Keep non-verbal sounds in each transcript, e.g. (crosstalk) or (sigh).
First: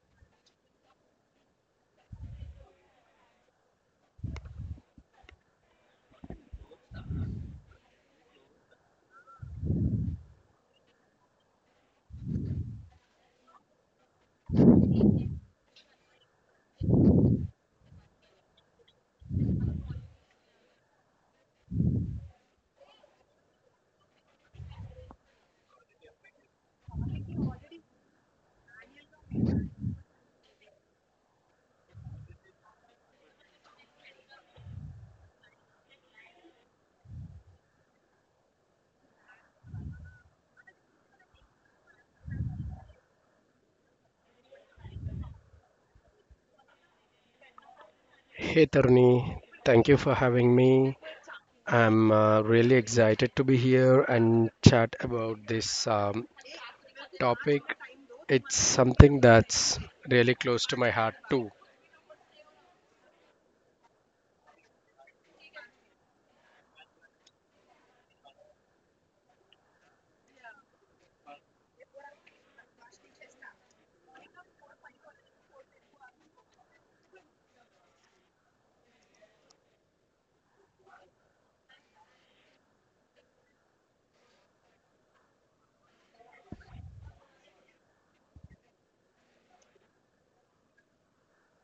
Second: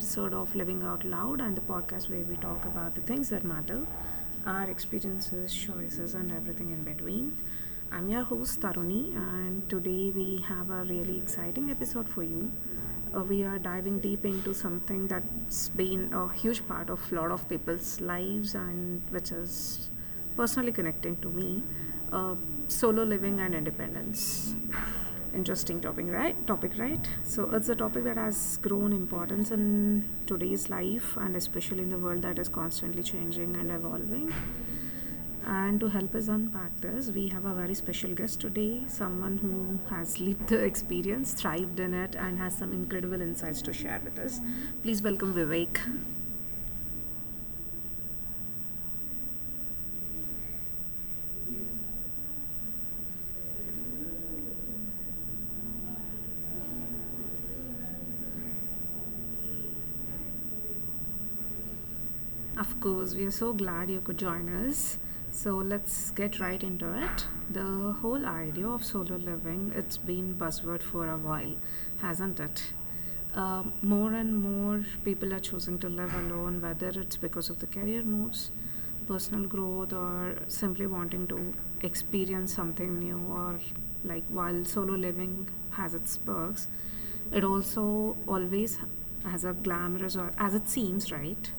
episode of Living Out Loud and the podcast where we talk about the things that matter, our experiences, choices, and everything in between. I'm your host Taruni, and today we have a really exciting episode for you. We are diving deep into something that's been a huge part of a lot of people's lives, and which is personally connecting to me, uh, solo living and independence. Interesting topic, right? So it's a topic that has grown importance in today's life, and especially in the world that is constantly changing and evolving. And to help us unpack this, we have a very special guest today, someone who has (laughs) lived the experience, thrived in it, and has some incredible insights to share with us. Please welcome Vivek. Hey Tarni, thank you for having me. I'm really excited to be here and chat about this topic. It's something that's really close to my heart too. Of course, we are so glad you could join us. So let's get right into it. The whole idea of solo living, it's been buzzword for a while, hasn't it? More and more people are choosing to live alone, whether it's because of the career moves, personal growth, or simply wanting to experience something new. Or, like, while solo living has its perks, it also always has a glamorous, or as it seems, right?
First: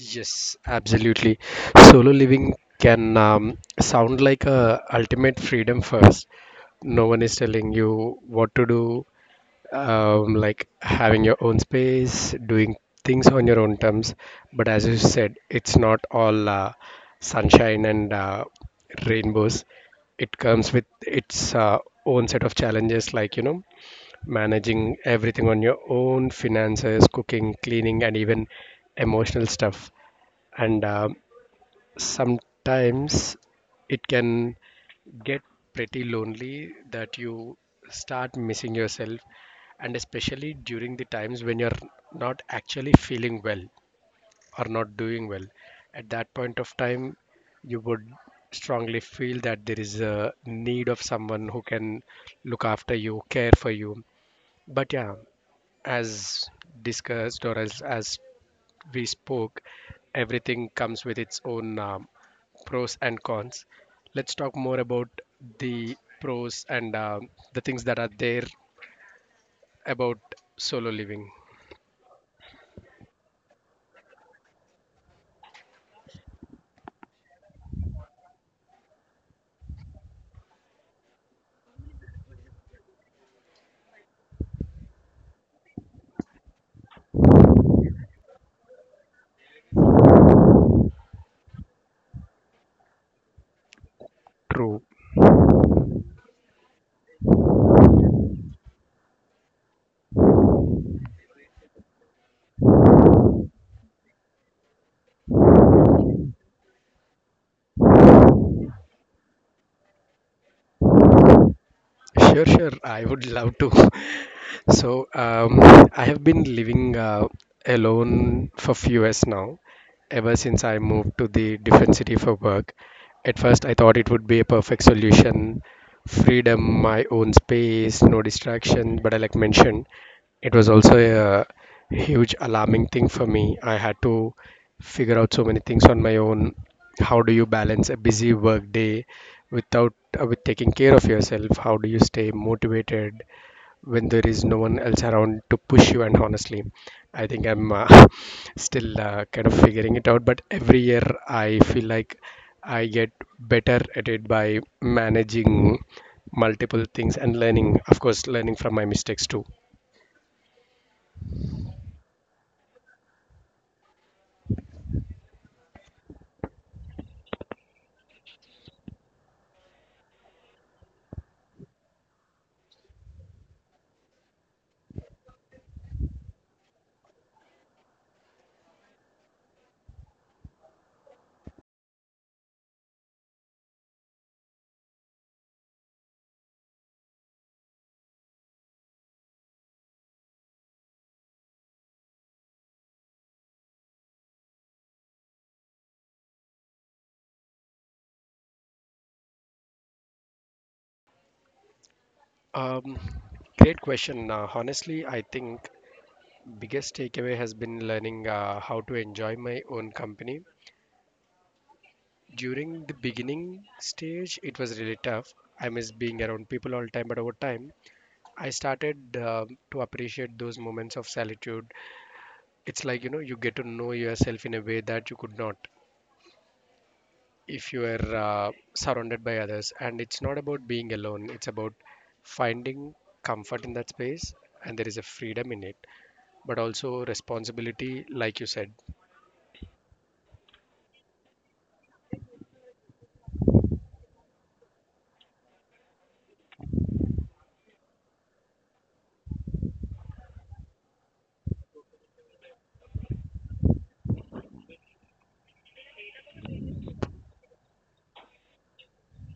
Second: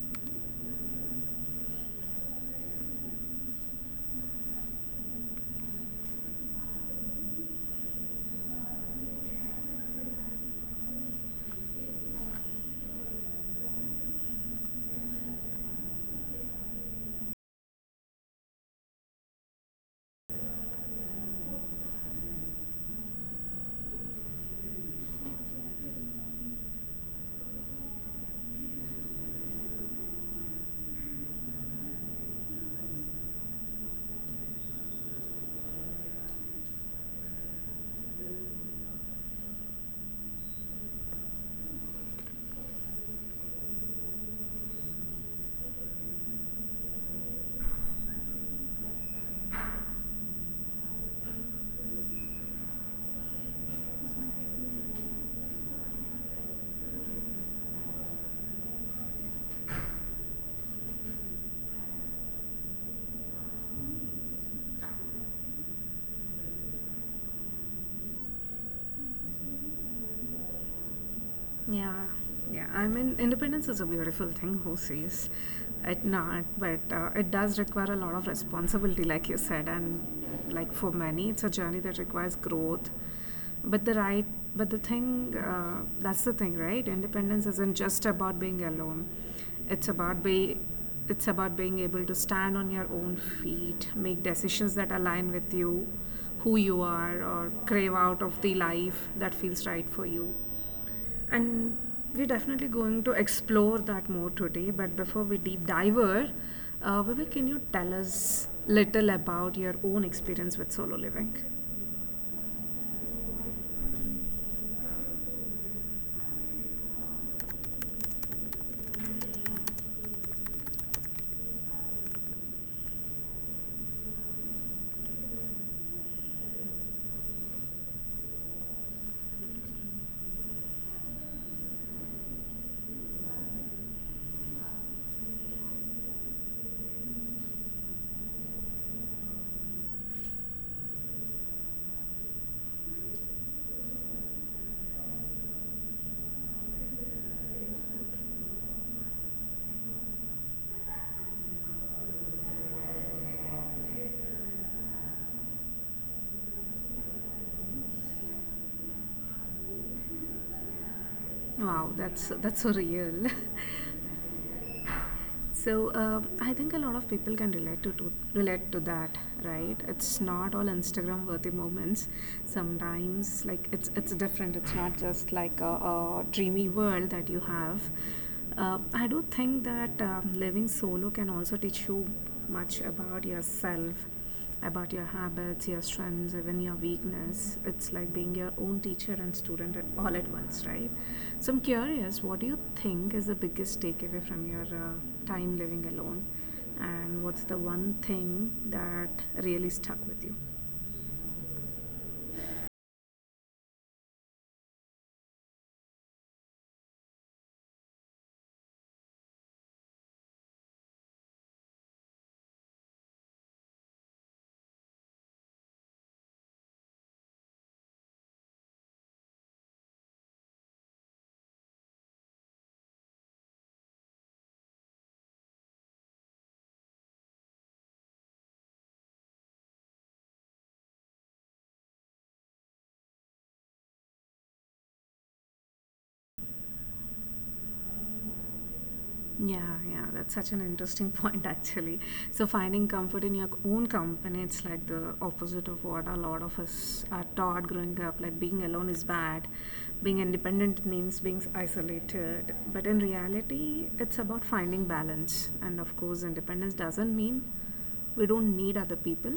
Yes, absolutely. Solo living can sound like a ultimate freedom first. No one is telling you what to do, like having your own space, doing things on your own terms. But as you said, it's not all sunshine and rainbows. It comes with its own set of challenges, like, you know, managing everything on your own finances, cooking, cleaning, and even emotional stuff. And sometimes it can get pretty lonely that you start missing yourself, and especially during the times when you're not actually feeling well or not doing well at that point of time, you would strongly feel that there is a need of someone who can look after you, care for you. But yeah, as discussed, or as we spoke, everything comes with its own pros and cons. Let's talk more about the pros and the things that are there about solo living. Yeah, yeah. I mean, independence is a beautiful thing, who says it not? But it does require a lot of responsibility, like you said, and like for many, it's a journey that requires growth. But the right, but the thing, that's the thing, right? Independence isn't just about being alone. It's about be, it's about being able to stand on your own feet, make decisions True. that align with you, who you are, or crave out of the life that feels right for you. And we're definitely going to explore that more today. But before we deep diver, Vivek, can you tell us little about your own experience with solo living? Sure, sure. I would love to. (laughs) So, I have been living alone for few years now, ever since I moved to the different city for work. At first, I thought it would be a perfect solution, freedom, my own space, no distraction. But I like mentioned, it was also a huge alarming thing for me. I had to figure out so many things on my own. How do you balance a busy work day without with taking care of yourself? How do you stay motivated when there is no one else around to push you? And honestly, I think I'm (laughs) still kind of figuring it out. But every year, I feel like I get better at it by managing multiple things and learning, of course, learning from my mistakes too. Wow, that's so real. (laughs) So I think a lot of people can relate to that, right? It's not all Instagram worthy moments. Sometimes, like it's different. It's not just like a dreamy world that you have. I do think that living solo can also teach you much about yourself, about your habits, your strengths, even your weakness. It's like being your own teacher and student all at once, right? So I'm curious, what do you think is the biggest takeaway from your time living alone? And what's the one thing that really stuck with you? Um, great question. Honestly, I think biggest takeaway has been learning how to enjoy my own company. During the beginning stage, it was really tough. I miss being around people all the time, but over time, I started to appreciate those moments of solitude. It's like, you know, you get to know yourself in a way that you could not if you are surrounded by others. And it's not about being alone, it's about finding comfort in that space, and there is a freedom in it, but also responsibility, like you said. Yeah, yeah, that's such an interesting (laughs) point actually. So finding comfort in your own company, it's like the opposite of what a lot of us are taught growing up. Like being alone is bad, being independent means being isolated. But in reality, it's about finding balance. And of course, independence doesn't mean we don't need other people.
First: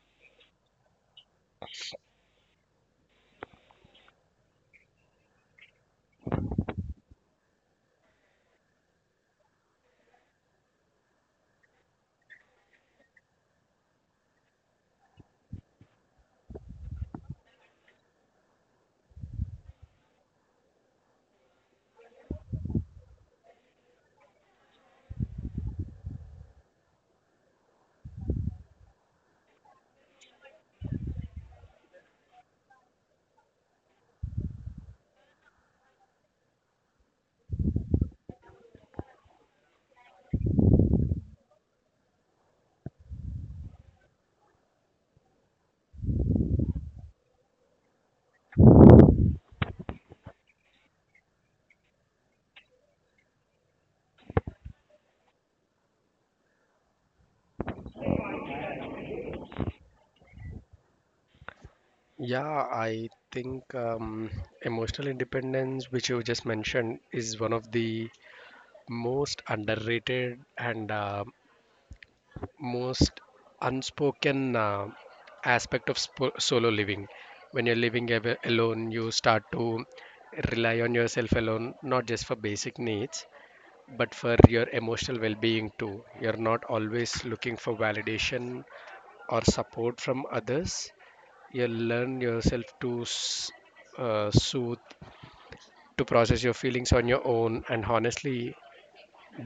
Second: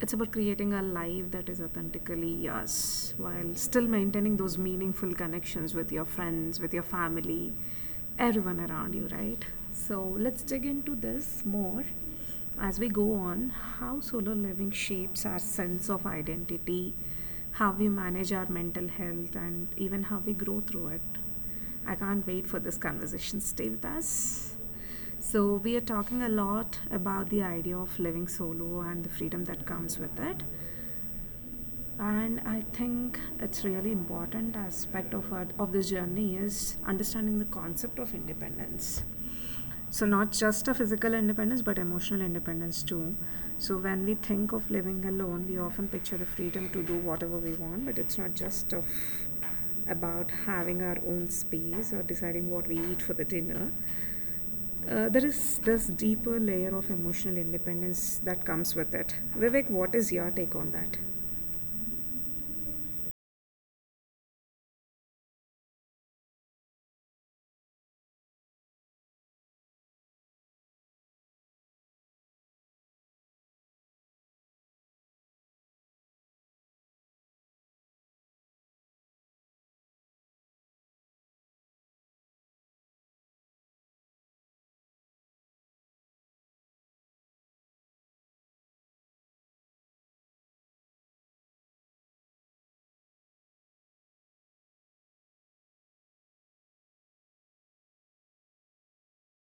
It's about creating a life that is authentically us while still maintaining those meaningful connections with your friends, with your family, everyone around you, right? So let's dig into this more as we go on, how solo living shapes our sense of identity, how we manage our mental health, and even how we grow through it. I can't wait for this conversation. Stay with us. So, we are talking a lot about the idea of living solo and the freedom that comes with it. And I think it's really important aspect of of this journey is understanding the concept of independence. So, not just a physical independence, but emotional independence too. So, when we think of living alone, we often picture the freedom to do whatever we want, but it's not just of about having our own space or deciding what we eat for the dinner. There is this deeper layer of emotional independence that comes with it. Vivek, what is your take on that? Yeah, I think emotional independence, which you just mentioned, is one of the most underrated and most unspoken aspect of solo living. When you're alone, you start to rely on yourself alone, not just for basic needs, but for your emotional well-being too. You're not always looking for validation or support from others. You learn yourself to soothe, to process your feelings on your own. And honestly,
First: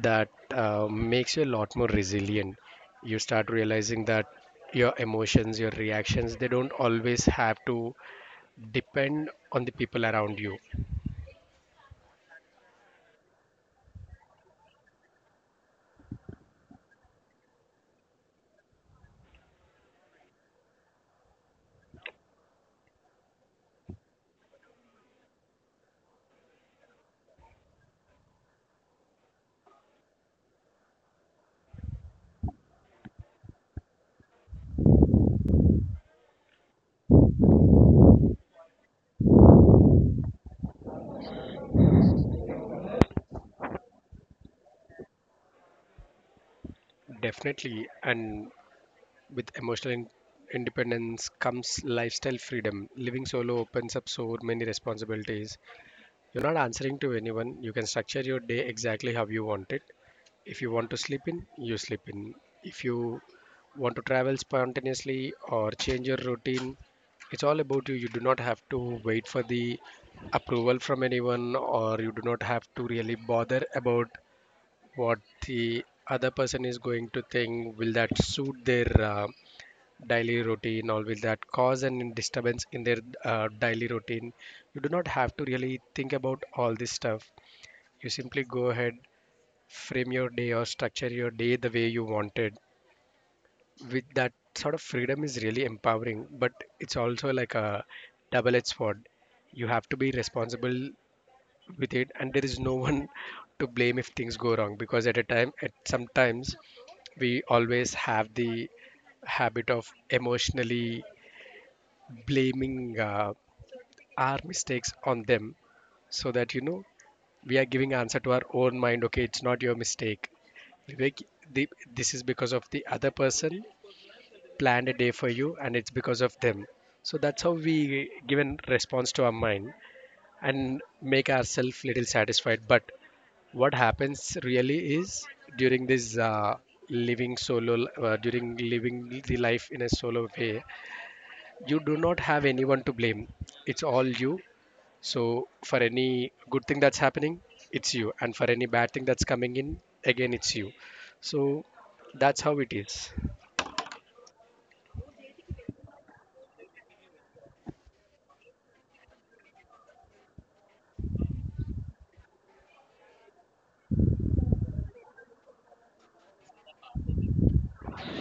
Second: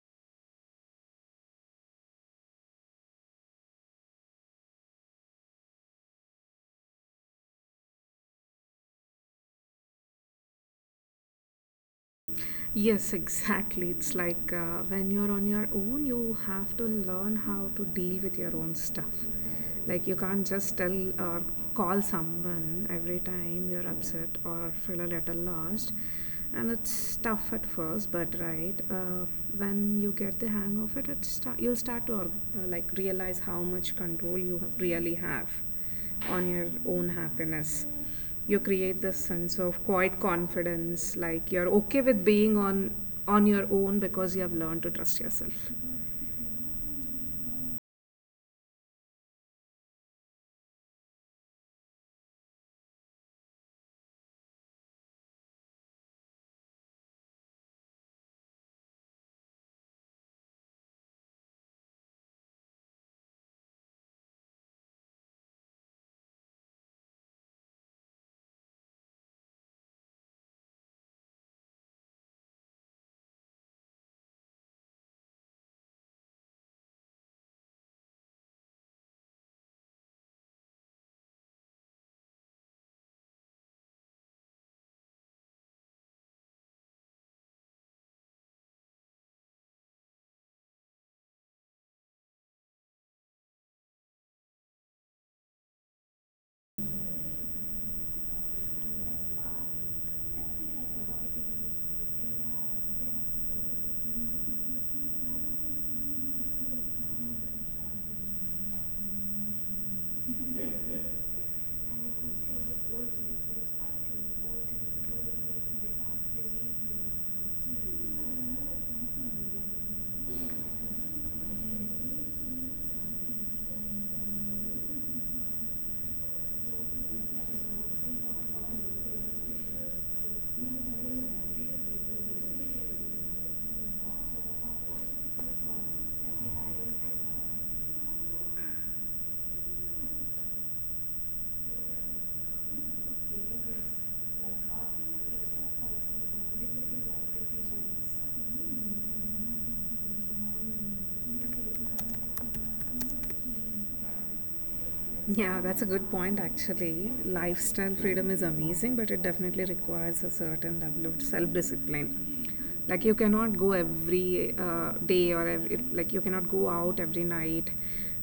that makes you a lot more resilient. You start realizing that your emotions, your reactions, they don't always have to depend on the people around you. Yes, exactly. It's like when you're on your own, you have to learn how to deal with your own stuff. Like, you can't just tell or call someone every time you're upset or feel a little lost. And it's tough at first, but right, when you get the hang of it, you'll start to like realize how much control you really have on your own happiness. You create this sense of quiet confidence, like you're okay with being on your own because you have learned to trust yourself. Definitely. And with emotional independence comes lifestyle freedom. Living solo opens up so many responsibilities. You're not answering to anyone. You can structure your day exactly how you want it. If you want to sleep in, you sleep in. If you want to travel spontaneously or change your routine, it's all about you. You do not have to wait for the approval from anyone, or you do not have to really bother about what the other person is going to think. Will that suit their daily routine? Always that cause an disturbance in their daily routine. You do not have to really think about all this stuff. You simply go ahead, frame your day or structure your day the way you wanted. With that sort of freedom is really empowering, but it's also like a double edged sword. You have to be responsible with it, and there is no one (laughs) to blame if things go wrong. Because at a time, at sometimes, we always have the habit of emotionally blaming our mistakes on them, so that, you know, we are giving answer to our own mind. Okay, it's not your mistake, Vivek, the, this is because of the other person planned a day for you, and it's because of them. So that's how we give a response to our mind and make ourselves little satisfied. But what happens really is, during this living solo, during living the life in a solo way, you do not have anyone to blame. It's all you. So for any good thing that's happening, it's you, and for any bad thing that's coming in, again it's you. So that's how it is. Yeah, that's a good point actually. Lifestyle freedom is amazing, but it definitely requires a certain level of self discipline. Like, you cannot go every day or every, like, you cannot go out every night,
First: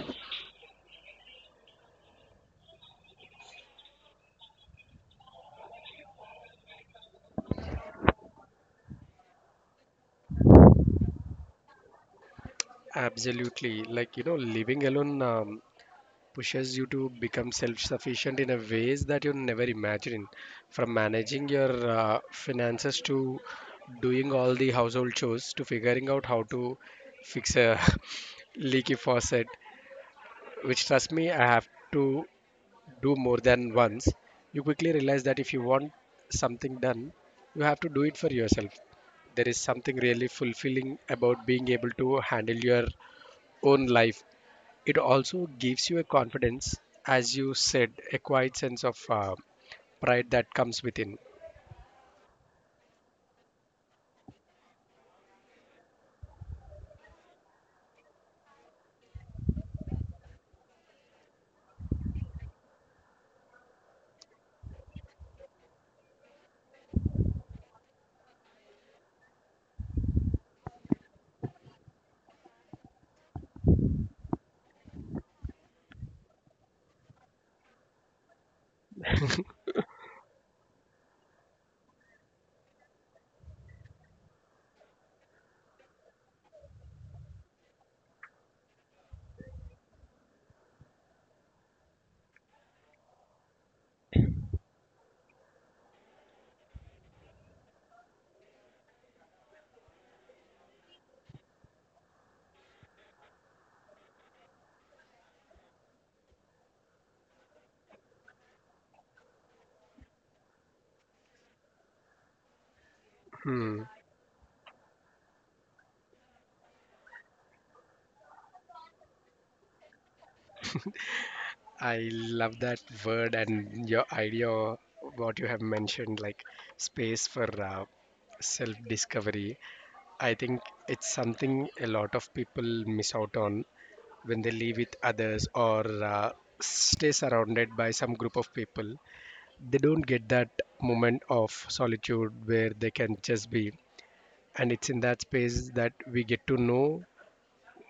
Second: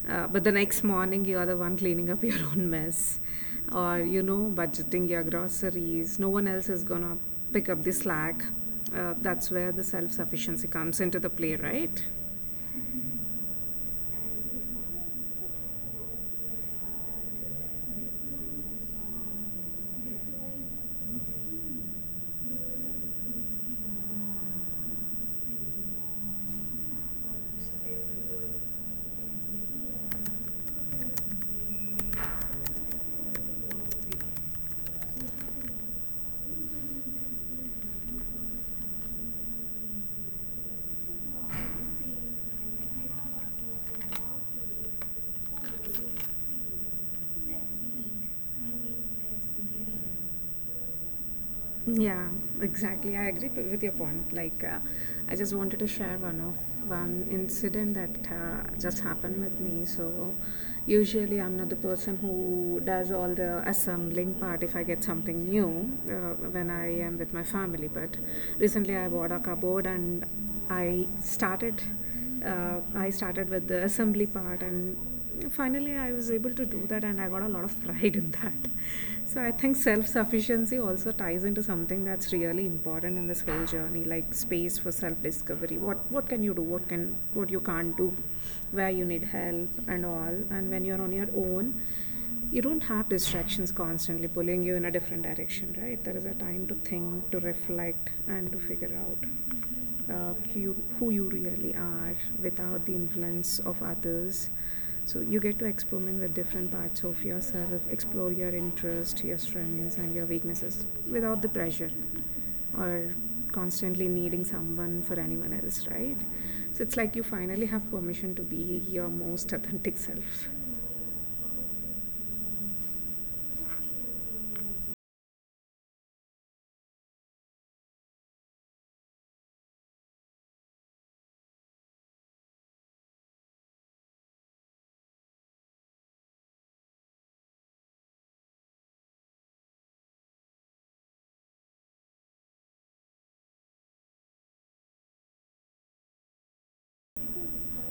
but the next morning you are the one cleaning up (laughs) your own mess or, you know, budgeting your groceries. No one else is gonna pick up the slack. That's where the self sufficiency comes into the play, right? Absolutely. Like, you know, living alone pushes you to become self-sufficient in a ways that you never imagine. From managing your finances, to doing all the household chores, to figuring out how to fix a (laughs) leaky faucet, which, trust me, I have to do more than once, you quickly realize that if you want something done, you have to do it for yourself. There is something really fulfilling about being able to handle your own life. It also gives you a confidence, as you said, a quiet sense of pride that comes within. Yeah, exactly. With your point. Like, I just wanted to share one incident that just happened with me. So, usually I'm not the person who does all the assembling part if I get something new when I am with my family. But recently I bought a cupboard and I started. I started with the assembly part and finally I was able to do that and I got a lot of pride in that. So I think self sufficiency also ties into something that's really important in this whole journey, like space for self discovery. What can you do? What you can't do? Where you need help and all. And when you're on your own, you don't have distractions constantly pulling you in a different direction, right? There is a time to think, to reflect, and to figure out who you really are without the influence of others. So you get to experiment with different parts of yourself, explore your interests, your strengths and your weaknesses, without the pressure or Hmm. constantly needing someone for anyone else, right? So it's like you finally have permission to be your most authentic self. I love that word and your idea, what you have mentioned, like space for self discovery. I think it's something a lot of people miss out on when they live with others, or stay surrounded by some group of people. They don't get that moment of solitude where they can just be. And it's in that space that we get to know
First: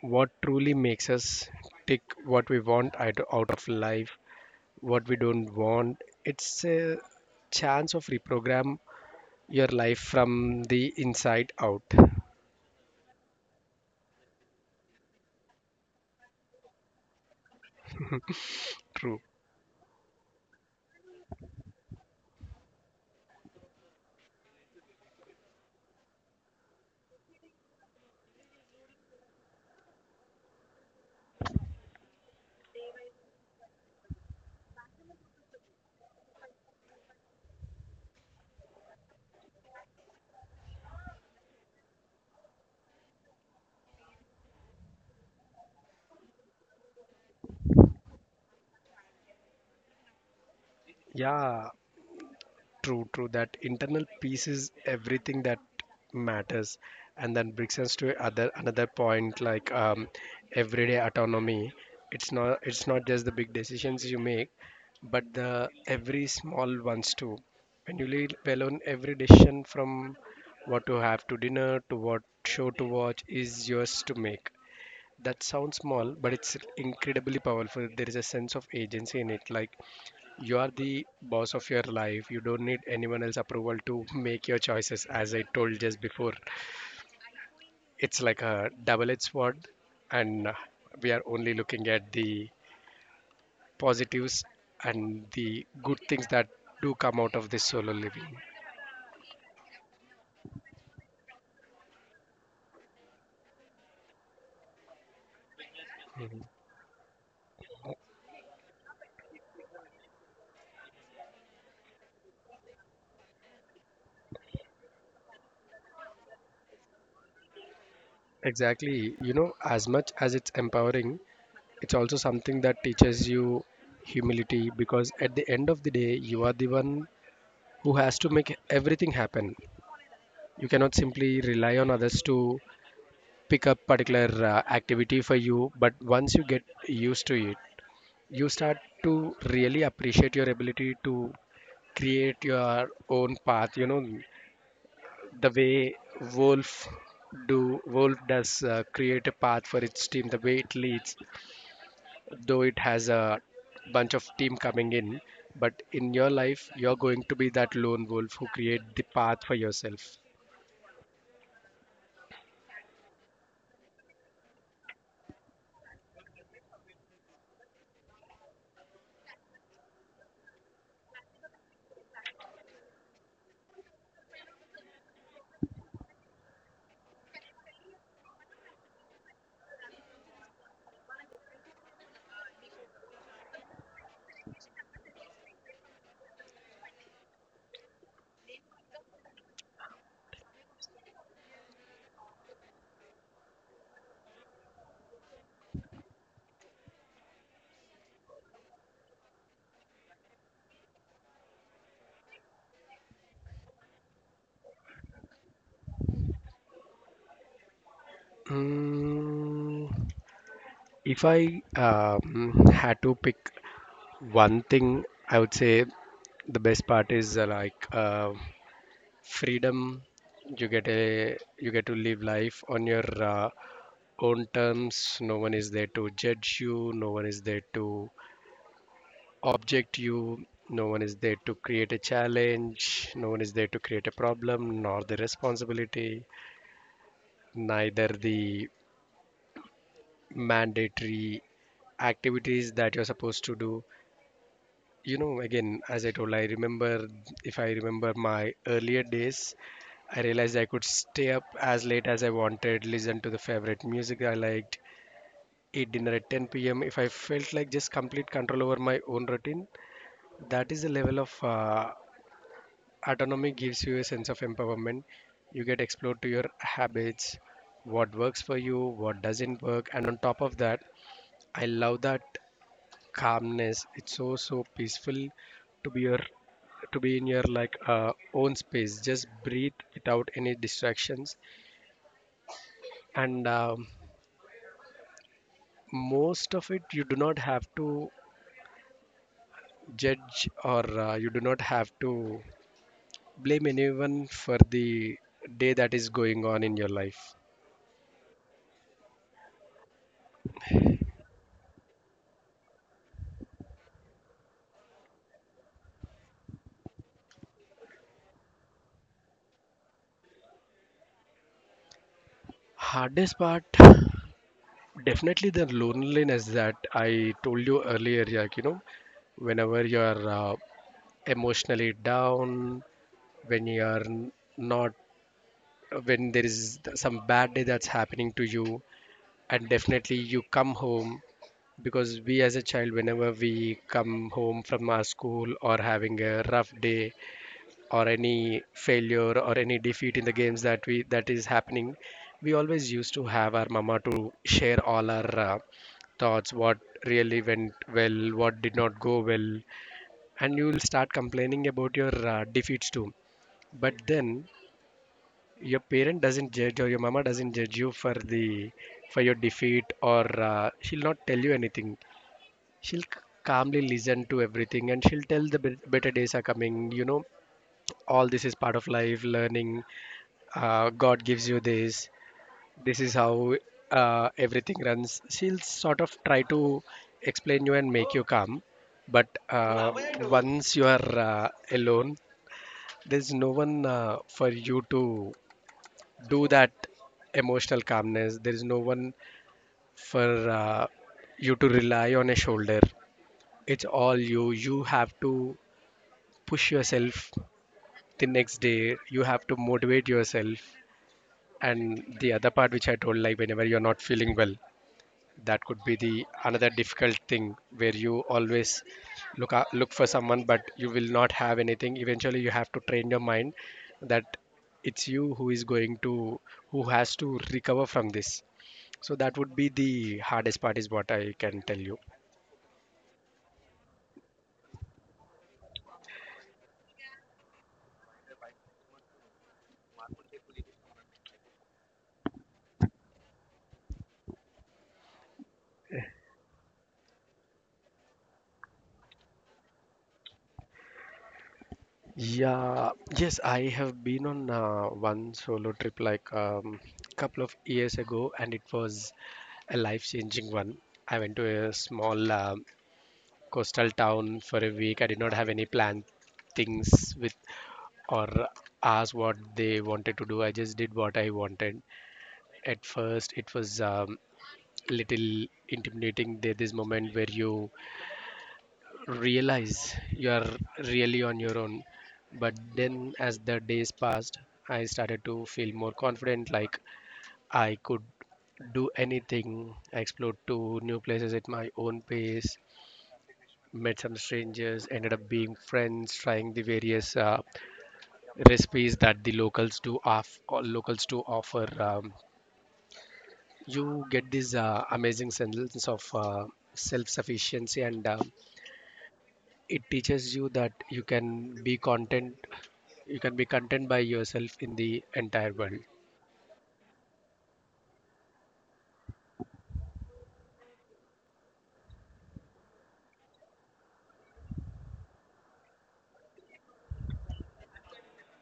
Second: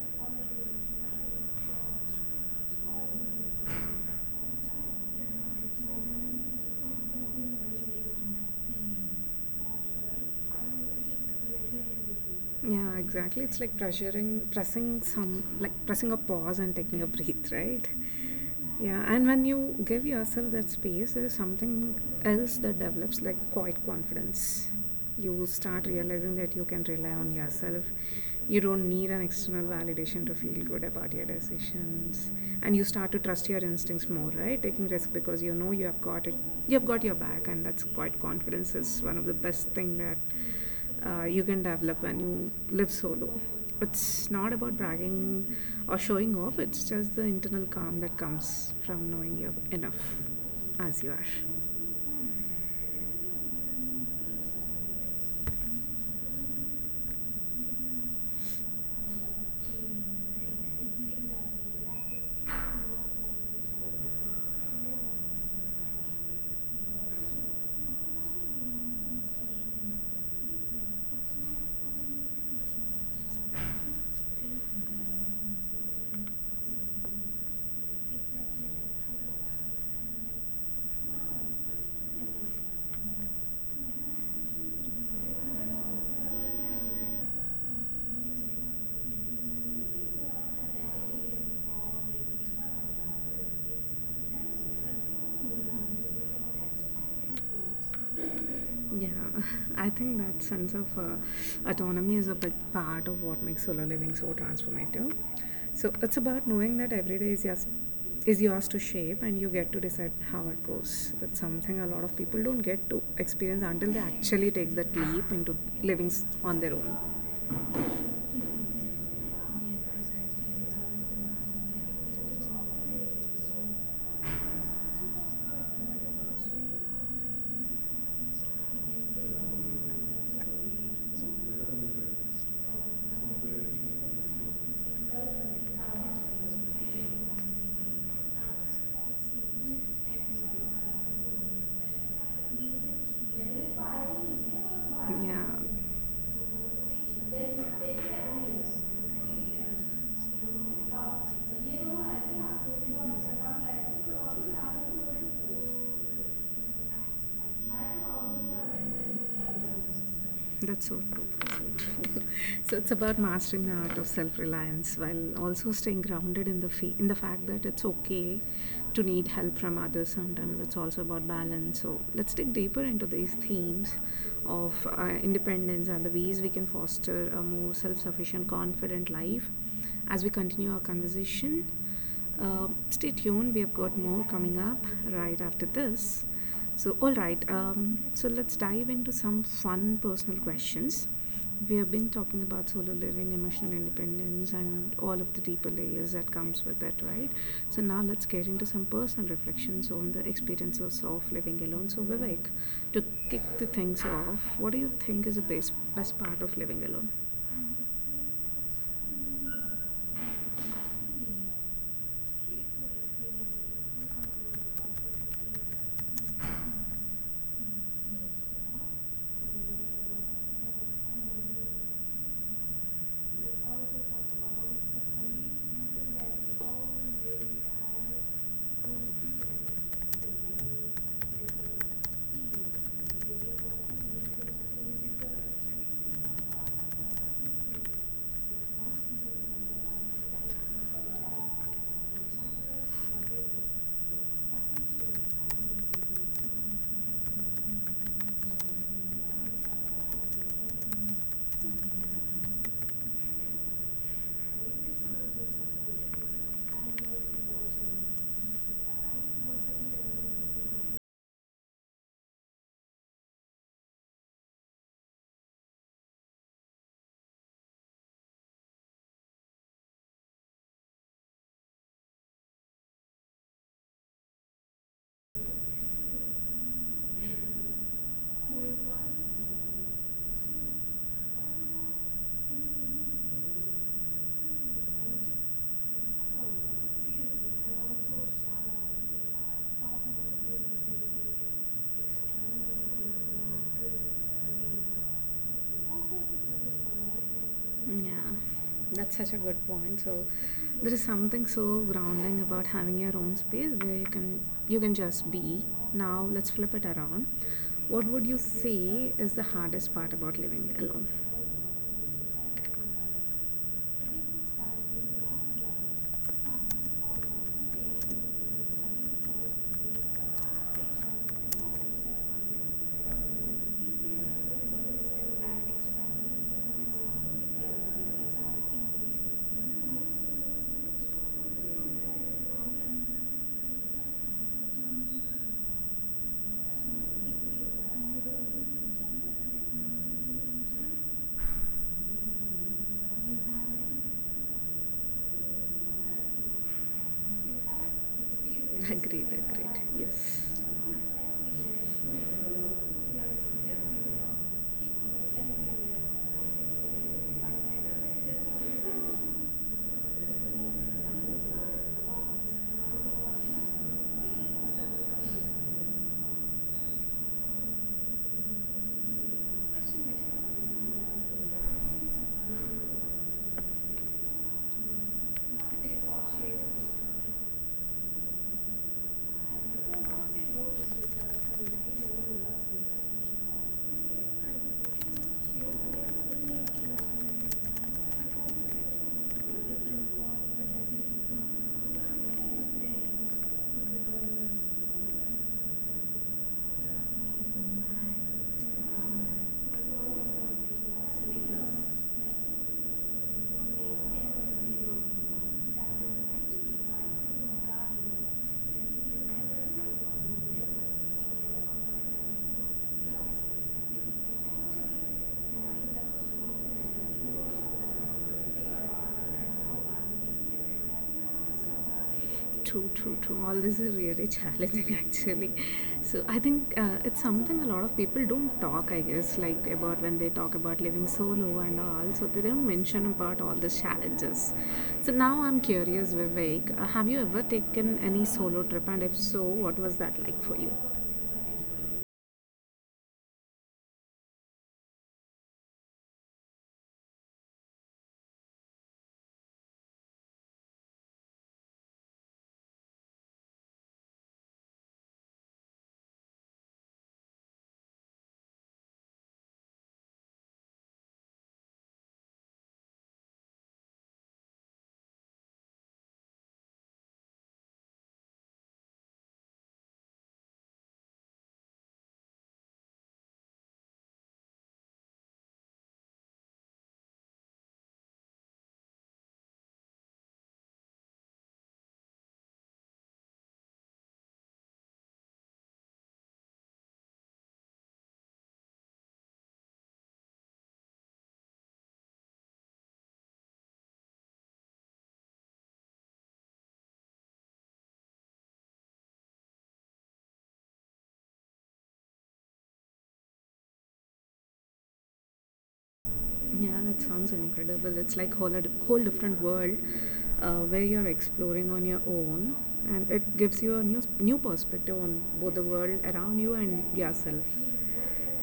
what truly makes us, take what we want out of life, what we don't want. It's a chance of reprogram your life from the inside out. Yeah, exactly. It's like like pressing a pause and taking a breath, right? Yeah, True. and when you give yourself that space, there is something else that develops, like quiet confidence. You start realizing that you can rely on yourself. You don't need an external validation to feel good about your decisions, and you start to trust your instincts more, right? Taking risk because you know you have got it, you have got your back, and that's quite confidence is one of the best thing that you can develop when you live solo. It's not about bragging or showing off, it's just the internal calm that comes from knowing you're enough as you are. Yeah, true, true. That internal peace is everything that matters. And then brings us to other another point, like everyday autonomy. It's not just the big decisions you make, but the every small ones too. When you leave alone, every decision, from what to have to dinner to what show to watch, is yours to make. That sounds small, but it's incredibly powerful. There is a sense of agency in it, like you are the boss of your life. You don't need anyone else' approval to make your choices. As I told just before, it's like a double edged sword, and we are only looking at the positives and the good things that do come out of this solo living. Yeah, (laughs) I think that sense of autonomy is a big part of what makes solo living so transformative. So it's about knowing that every day is yours, to shape and you get to decide how it goes. That's something a lot of people don't get to experience until they actually take that leap into on their own. Exactly. You know, as much as it's empowering, it's also something that teaches you humility, because at the end of the day, you are the one who has to make everything happen. You cannot simply rely on others to pick up particular activity for you. But once you get used to it, you start to really appreciate your ability to create your own path, you know. Yeah, The way wolf do wolf does create a path for its team, the way it leads, though it has a bunch of team coming in, but in your life, you're going to be that lone wolf who create the path for yourself. that's so true. That's so true. (laughs) So it's about mastering the art of self-reliance while also staying grounded in in the fact that it's okay to need help from others. Sometimes it's also about balance. So let's dig deeper into these themes of independence and the ways we can foster a more self-sufficient, confident life as we continue our conversation. Stay tuned, we have got more coming up right after this. So, all right, so let's dive into some fun personal questions. We have been talking about solo living, emotional independence, and all of the deeper layers that comes with it, right? So now let's get into some personal reflections on the experiences of living alone. So Vivek, to kick the things off, what do you think is the best part of living alone? Mm, if I had to pick one thing, I would say the best part is like freedom. You get to live life on your own terms. No one is there to judge you. No one is there to object you. No one is there to create a challenge. No one is there to create a problem, nor the responsibility, neither the mandatory activities that you're supposed to do. You know, again, as I told, I remember if I remember my earlier days, I realized I could stay up as late as I wanted, listen to the favorite music I liked, eat dinner at 10 p.m if I felt like, just complete control over my own routine. That is the level of autonomy, gives you a sense of empowerment. You get explored to your habits, what works for you, what doesn't work. And on top of that, I love that calmness. It's so peaceful to be your, to be in your like own space. Just breathe without any distractions, and most of it, you do not have to judge, or you do not have to blame anyone for the day that is going on in your life. Yeah, that's such a good point. So there is something so grounding about having your own space where you can just be. Now let's flip it around. What would you say is the hardest part about living alone? Hardest part, definitely the loneliness that I told you earlier. Like whenever you are uh, emotionally down when you are n- not when there is some bad day that's happening to you. And definitely you come home because we as a child, whenever we come home from our school or having a rough day or any failure or any defeat in the games that is happening, we always used to have our mama to share all our thoughts, what really went well, what did not go Agreed, well. agreed. Yes. And you will start complaining about your defeats too, but then your parent doesn't judge, or your mama doesn't judge you for the for your defeat, or she'll not tell you anything. She'll calmly listen to everything, and she'll tell the better days are coming, you know. All this is part of life learning. God gives you this. This is how, everything runs. She'll sort of try to explain you and make you calm. But once you are alone, there's no one, for you to do that emotional calmness. There is no one for, you to rely on a shoulder. It's all you. You have to push yourself the next day. You have to motivate yourself. And the other part, which I told, like, whenever you're not feeling well, that could be the another difficult thing where you always look for someone, but you will not have anything. Eventually, you have to train your mind that it's you who is going to who has to recover from this. So that would be the hardest part, is what I can tell you. True, true, true. All this is really (laughs) challenging, actually. So I think it's something a lot of people don't talk, I guess, like about when they talk about living solo and all. So they don't mention about all the challenges. So now I'm curious, Vivek, have you ever taken any solo trip, and if so, what was that like for you? Yeah, yes, I have been on one solo trip, like, couple of years ago, and it was a life-changing one. I went to a small coastal town for a week. I did not have any planned things with, or ask what they wanted to do. I just did what I wanted. At first, it was, little intimidating. There, this moment where you realize you are really on your own. But then, as the days passed, I started to feel more confident, like I could do anything. I explored to new places at my own pace, met some strangers, ended up being friends, trying the various recipes that the locals do offer. You get this amazing sense of self-sufficiency, and it teaches you that you can be content by yourself in the entire world. Yeah, that sounds incredible. It's like whole different world where you're exploring on your own, and it gives you a new perspective on both the world around you and yourself.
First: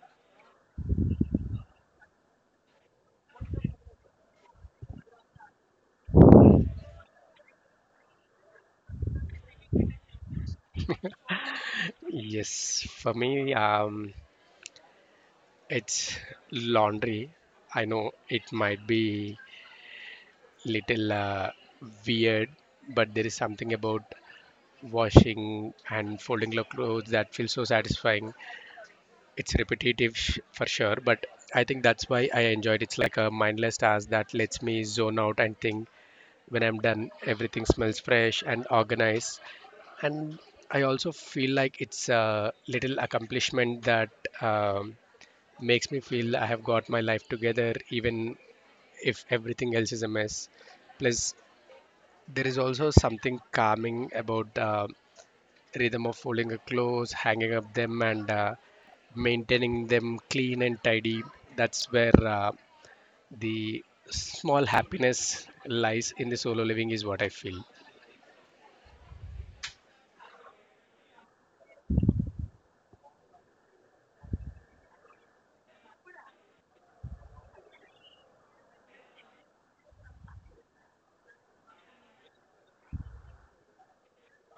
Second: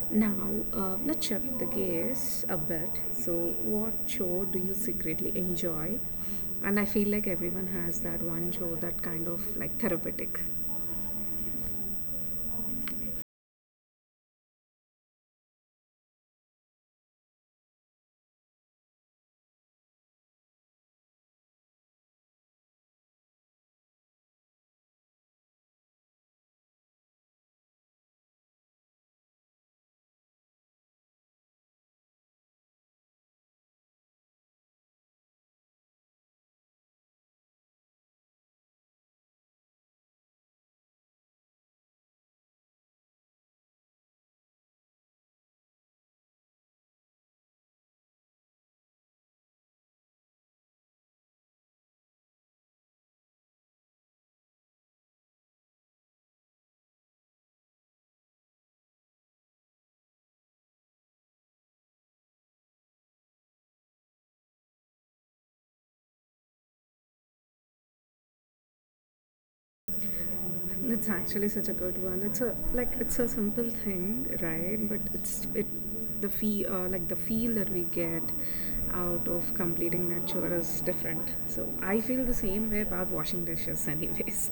Now, let's shift the gears a bit. So, what show do you secretly enjoy? And I feel like everyone has that one show that kind of like therapeutic. Yes, for me, it's laundry. I know it might be little weird, but there is something about washing and folding the clothes that feels so satisfying. It's repetitive for sure, but I think that's why I enjoyed it. It's like a mindless task that lets me zone out and think. When I'm done, everything smells fresh and organized, and I also feel like it's a little accomplishment that, um, makes me feel I have got my life together, even if everything else is a mess. Plus, there is also something calming about, rhythm of folding the clothes, hanging up them, and maintaining them clean and tidy. That's where, the small happiness lies in the solo living, is what I feel. That's actually such a good one. It's a simple thing, right? But it's it the fee like the feel that we get out of completing that chore is different. So I feel the same way about washing dishes, (laughs) anyways.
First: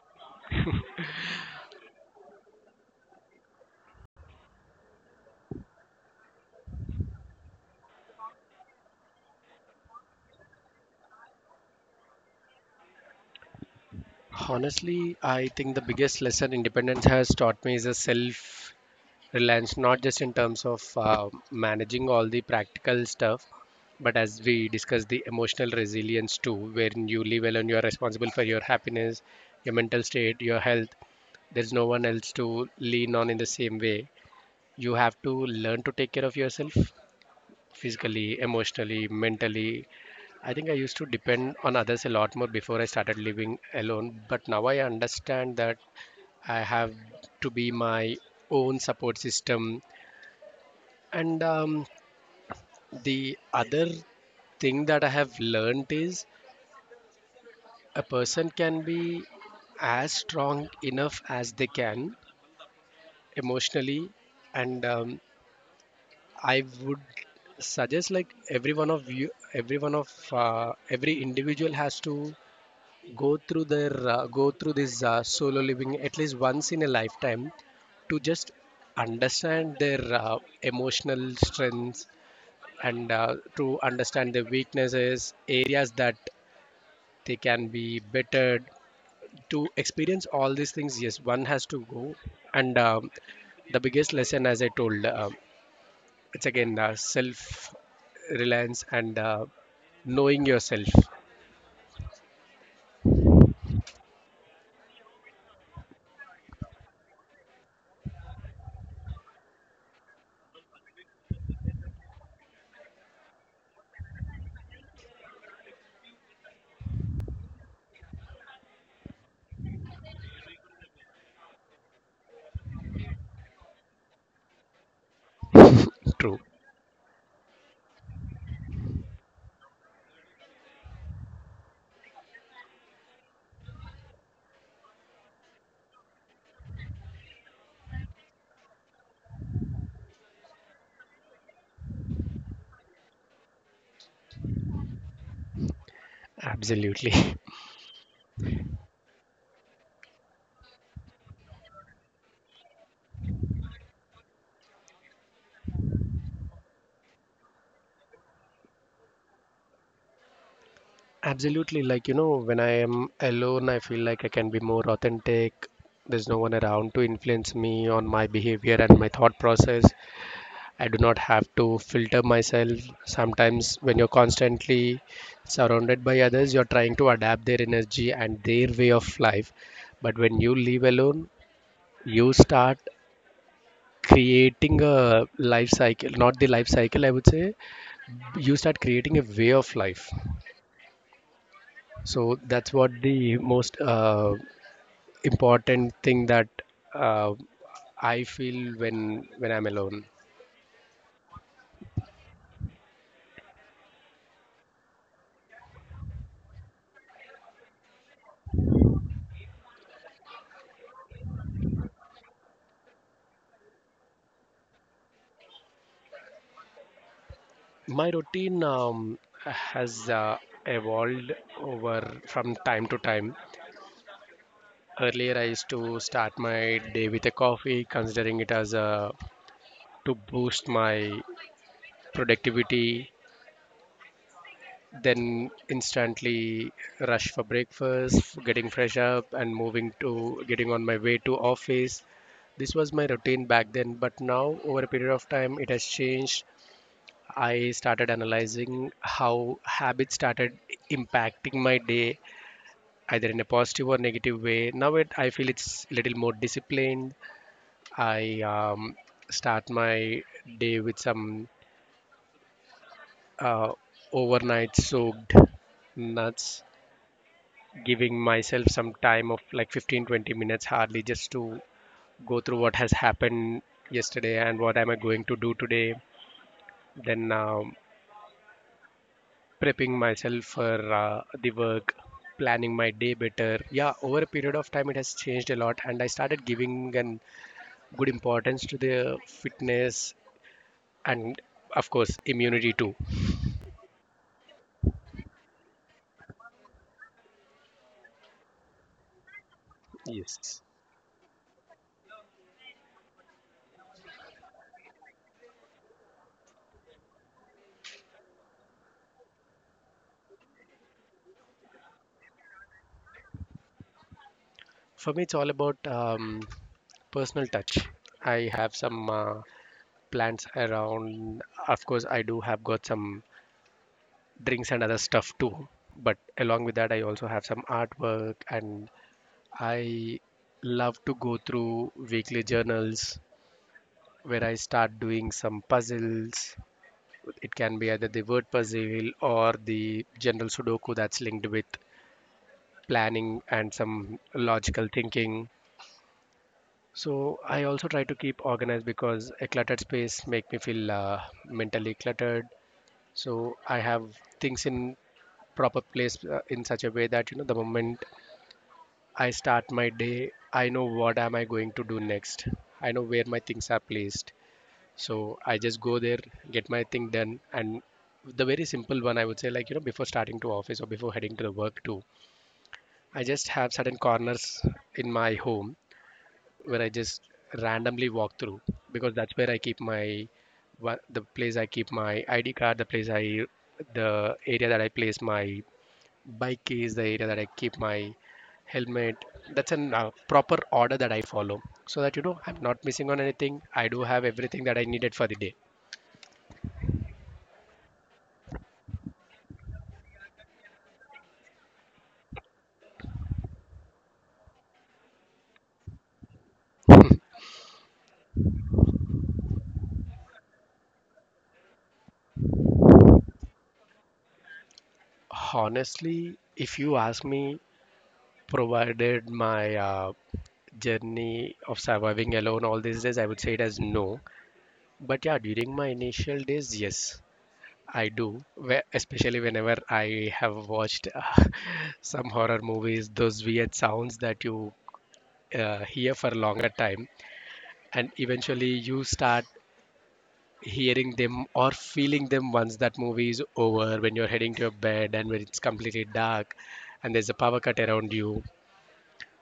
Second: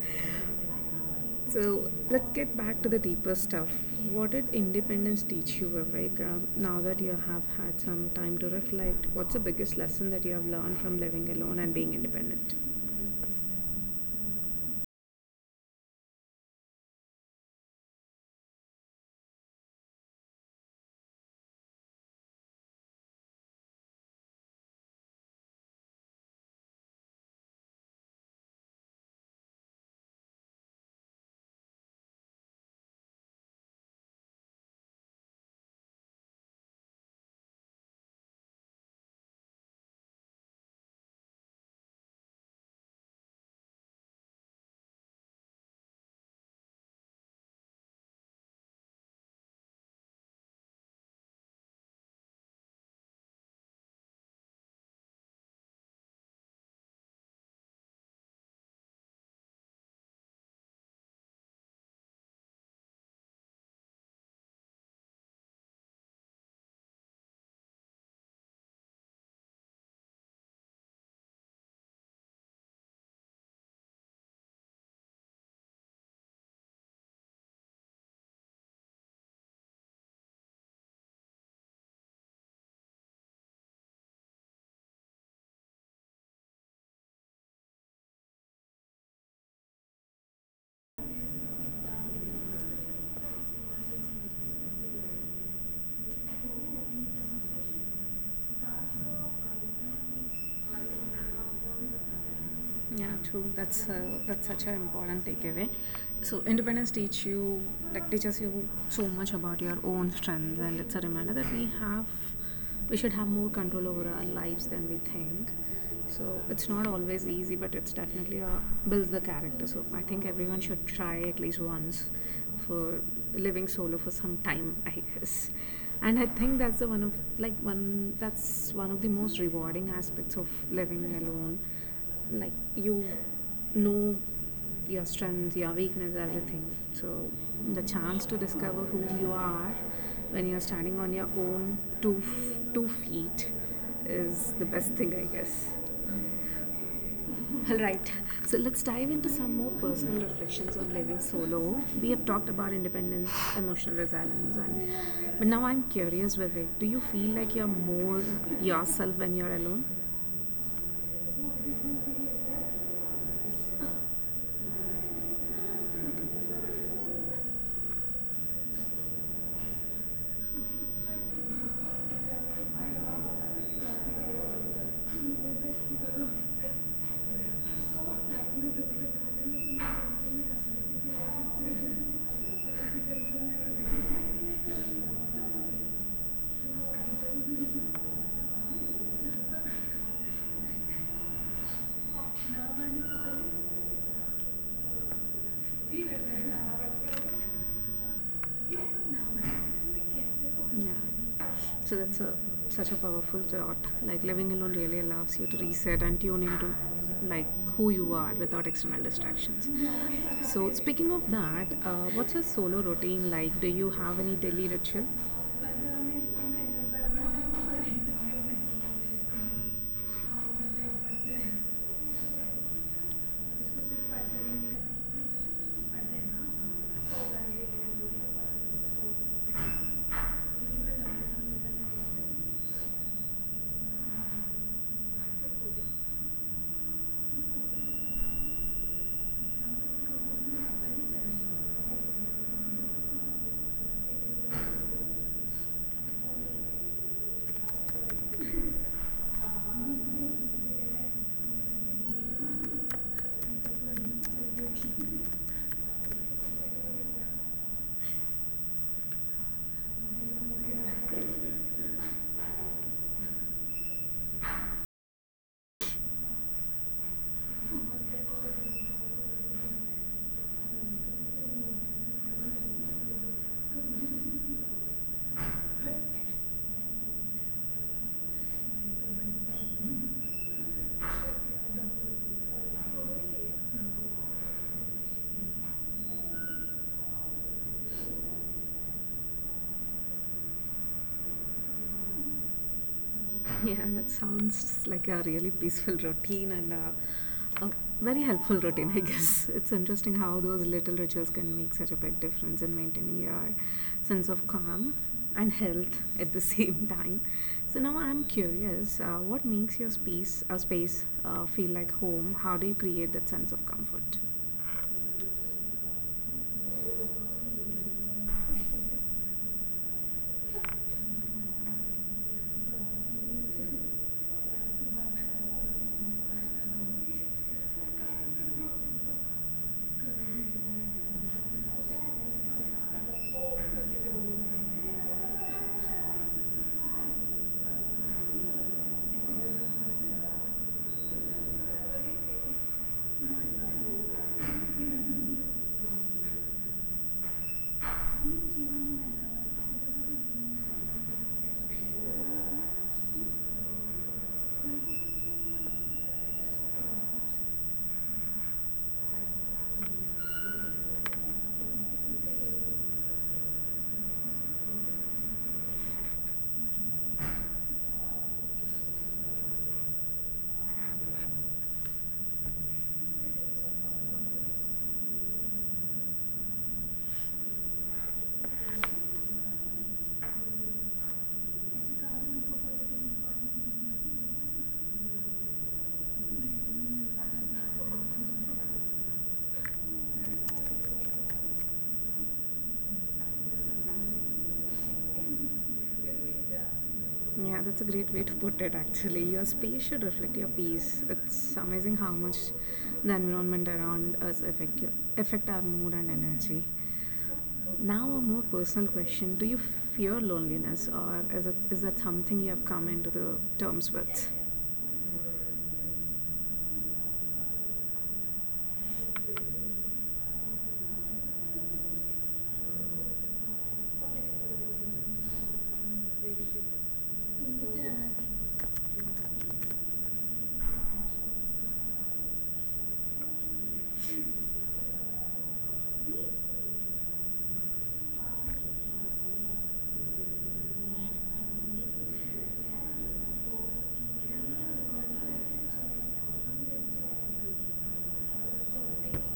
So let's get back to the deeper stuff. What did independence teach you, Vivek? Now that you have had some time to reflect, what's the biggest lesson that you have learned from living alone and being independent? Honestly, I think the biggest lesson independence has taught me is a self reliance, not just in terms of managing all the practical stuff, but as we discussed, the emotional resilience too, wherein you live alone, you are responsible for your happiness, your mental state, your health. There's no one else to lean on in the same way. You have to learn to take care of yourself physically, emotionally, mentally. I think I used to depend on others a lot more before I started living alone, but now I understand that I have to be my own support system. And the other thing that I have learned is a person can be as strong enough as they can emotionally, and I would suggest, like, every one of you, every one of every individual has to go through this solo living at least once in a lifetime to just understand their emotional strengths, and to understand their weaknesses areas that they can be bettered, to experience all these things. Yes, one has to go. And the biggest lesson, as I told, it's again self reliance, and knowing yourself. Yeah, true. That's such an important takeaway. So independence teach you like teaches you so much about your own strengths, and it's a reminder that we should have more control over our lives than we think. So it's not always easy, but it's definitely builds the character. So I think everyone should try at least once for living solo for some time, I guess. And I True. think that's the one of like one that's one of the most rewarding aspects of living alone, like, you know, your strengths, your weakness, everything. So the chance to discover who you are when you're standing on your own two feet is the best thing, I guess. Absolutely. (laughs) All right, so let's dive into some more personal reflections on living solo. We have talked about independence, emotional resilience, and but now I'm curious, Vivek, do you feel like you're more yourself when you're alone? Absolutely. Like, you know, when I am alone, I feel like I can be more authentic. There's no one around to influence me on my behavior and my thought process. I do not have to filter myself. Sometimes, when you're constantly surrounded by others, you're trying to adapt their energy and their way of life. But when you live alone, you start creating a life cycle, not the life cycle, I would say, you start creating a way of life. So that's what the most important thing that, uh, I feel when I'm alone. Yeah. So that's a such a powerful thought. Like living alone really allows you to reset and tune into, like, who you are without external distractions. So speaking of that, what's your solo routine like? Do you have any daily ritual? My routine, has evolved over from time to time. Earlier, I used to start my day with a coffee, considering it as a to boost my productivity. Then instantly rush for breakfast, getting fresh up, and moving to getting on my way to office. This was my routine back then, but now over a period of time it has changed. I started analyzing how habits started impacting my day, either in a positive or negative way. I feel it's a little more disciplined. I, start my day with some, uh, overnight soaked nuts, giving myself some time of like 15 to 20 minutes hardly, just to go through what has happened yesterday and what am I going to do today. Then, prepping myself for the work, planning my day better. Yeah, over a period of time, it has changed a lot, and I started giving an good importance to the fitness and, of course, immunity too. (laughs) Yeah, that sounds like a really peaceful routine and a very helpful routine, I guess. (laughs) It's interesting how Yes, those little rituals can make such a big difference in maintaining your sense of calm and health at the (laughs) same time. So now I'm curious, what makes your space feel like home? How do you create that sense of comfort? for me, it's all about, personal touch. I have some plants around. Of course, I do have got some drinks and other stuff too. But along with that, I also have some artwork, and I love to go through weekly journals where I start doing some puzzles. It can be either the word puzzle or the general Sudoku that's linked with planning and some logical thinking. So I also try to keep organized because a cluttered space make me feel, mentally cluttered. So I have things in proper place in such a way that, you know, the moment I start my day, I know what am I going to do next. I know where my things are placed. So I just go there, get my thing done, and the very simple one I would say, like, you know, before starting to office or before heading to the work too, I just have certain corners in my home where I just randomly walk through, because that's where I keep my ID card, the area that I place my bike keys, the area that I keep my helmet. That's an proper order that I follow so that, you know, I'm not missing on anything. I do have everything that I needed for the day. Yeah, that's a great way to put it actually. Your space should reflect your peace. It's amazing how much the environment around affect our mood and energy. Now a more personal question. Do you fear loneliness, or is that something you have come into the terms with? Honestly, if you ask me, provided my journey of surviving alone all these days, I would say it as no. But yeah, during my initial days, yes, I do. Where, especially whenever I have watched (laughs) some horror movies, those weird sounds that you hear for a longer time, and eventually you start hearing them or feeling them once that movie is over, when you're heading to your bed and when it's completely dark and there's a power cut around you.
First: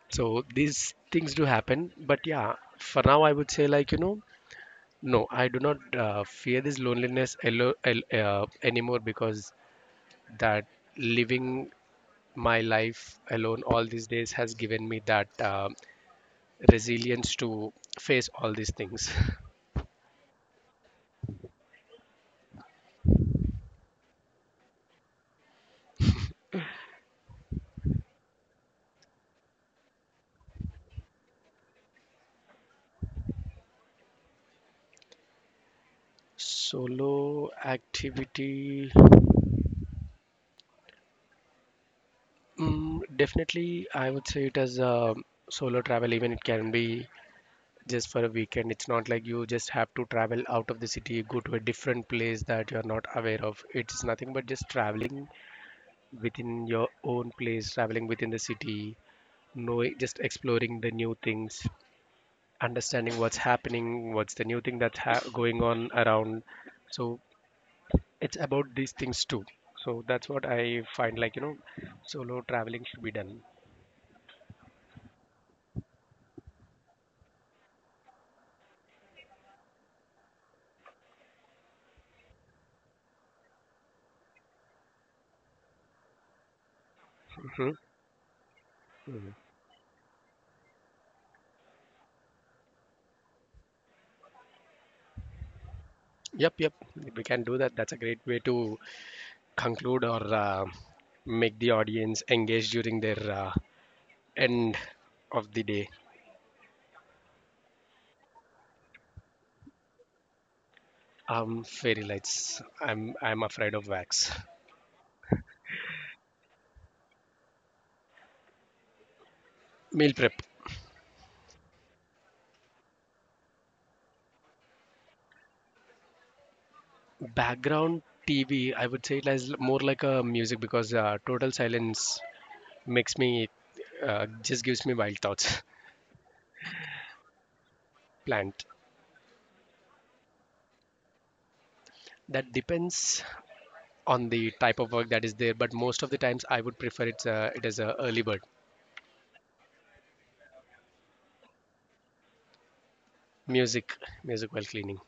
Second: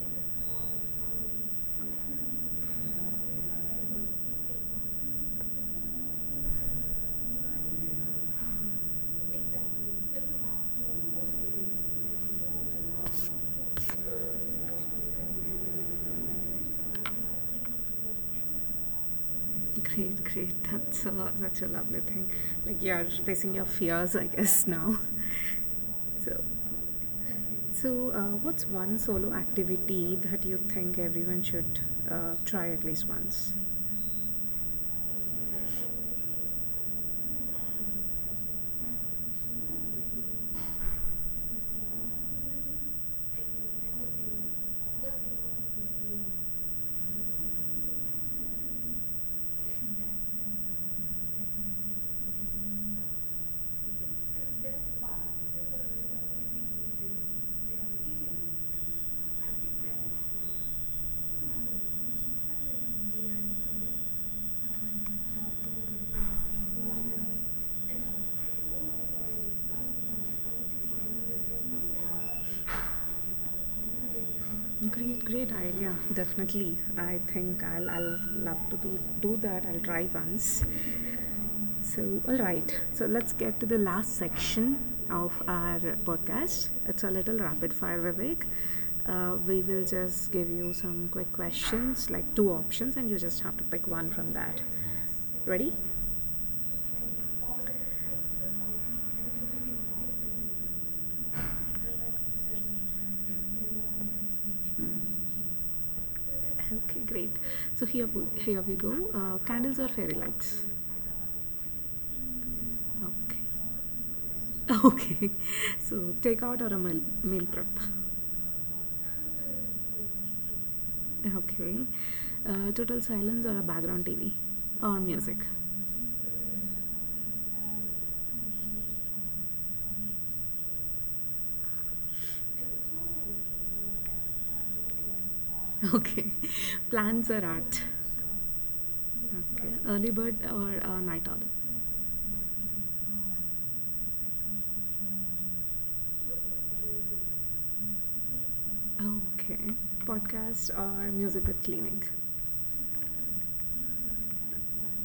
So these things do happen, but yeah, for now I would say, like, you know, no, I do not fear this loneliness anymore, because that living my life alone all these days has given me that resilience to face all these things. (laughs) Great, great. That's such a lovely thing. Like you're facing your fears, I guess, now. (laughs) So So, what's one solo activity that you think everyone should try at least once? Solo activity, mm, definitely I would say it as a solo travel. Even it can be just for a weekend. It's not like you just have to travel out of the city, go to a different place that you're not aware of. It's nothing but just traveling within your own place, traveling within the city, knowing, just exploring the new things, understanding what's happening, what's the new thing that's going on around. So it's about these things too. So that's what I find, like, you know, solo traveling should be done. Great, great idea. Definitely, I think I'll love to do that. I'll try once. So, all right. So let's get to the last section of our podcast. It's a little Hmm. rapid fire, Vivek. We will just give you some quick questions, like two options, and you just have to pick one from that. Ready? Yep, yep. We can do that. That's a great way to conclude, or make the audience engage during their, end of the day. Okay, great. So here we go. Candles or fairy lights? Fairy lights. I'm Okay. afraid of wax. (laughs) Okay. So takeout or a meal prep? Meal prep. Okay. Total silence or a background TV? Or music? Background TV. I would say it is more like a music because total silence makes me, just gives me wild thoughts. Okay. (laughs) Plants or art? (laughs) Plant. Okay. Early bird or a night owl? That depends on the type of work that is there, but most of the times I would prefer it as a early bird. Okay. Podcast or music with cleaning? Music, music while cleaning.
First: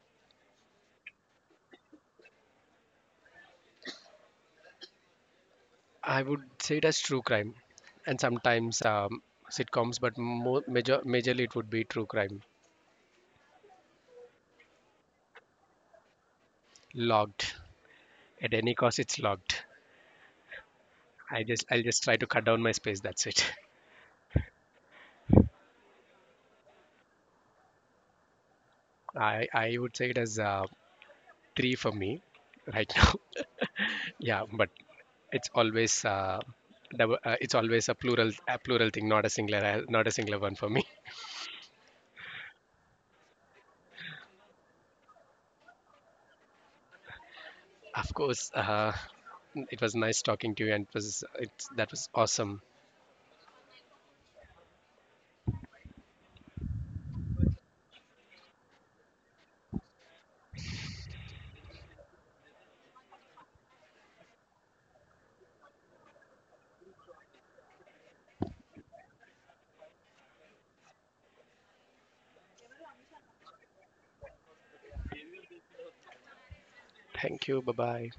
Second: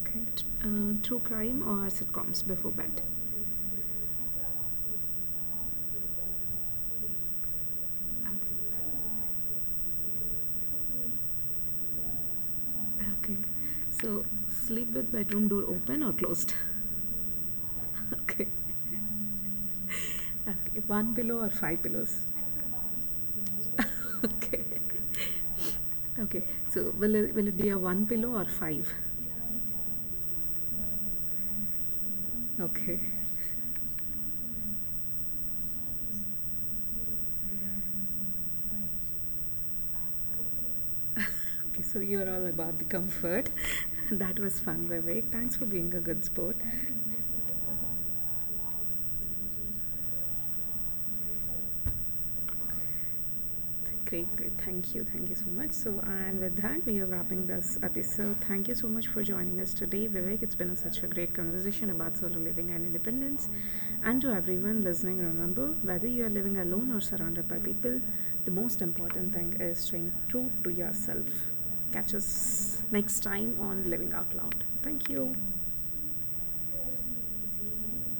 Okay. True crime or sitcoms before bed? I would say it as true crime, and sometimes, sitcoms, but majorly it would be true crime. Okay. So sleep with bedroom door open or closed? Logged (laughs) Okay. at any cost, it's logged. Okay. One pillow I or just I'll five just try pillows? to cut down my space. That's it. (laughs) Okay. Okay. So will it be a one pillow or five? (laughs) I would say it as, three for me right (laughs) Okay. now. Yeah, but it's always, double, it's always a plural thing, not a singular, not a singular one for me. (laughs) (laughs) Okay, so you're all about the comfort. (laughs) That was fun, Vivek. Thanks for being a good sport. Of course, it was nice talking to you, and it was it's that was awesome. Great, great. Thank you. Thank you so much. So, and with that, we are wrapping this episode. Thank you so much for joining us today, Vivek. It's such a great conversation about solo living and independence. And to everyone listening, remember, whether you are living alone or surrounded by people, the most important thing is staying true to yourself. Catch us next time on Living Out Loud. Thank you. Thank you. Bye bye.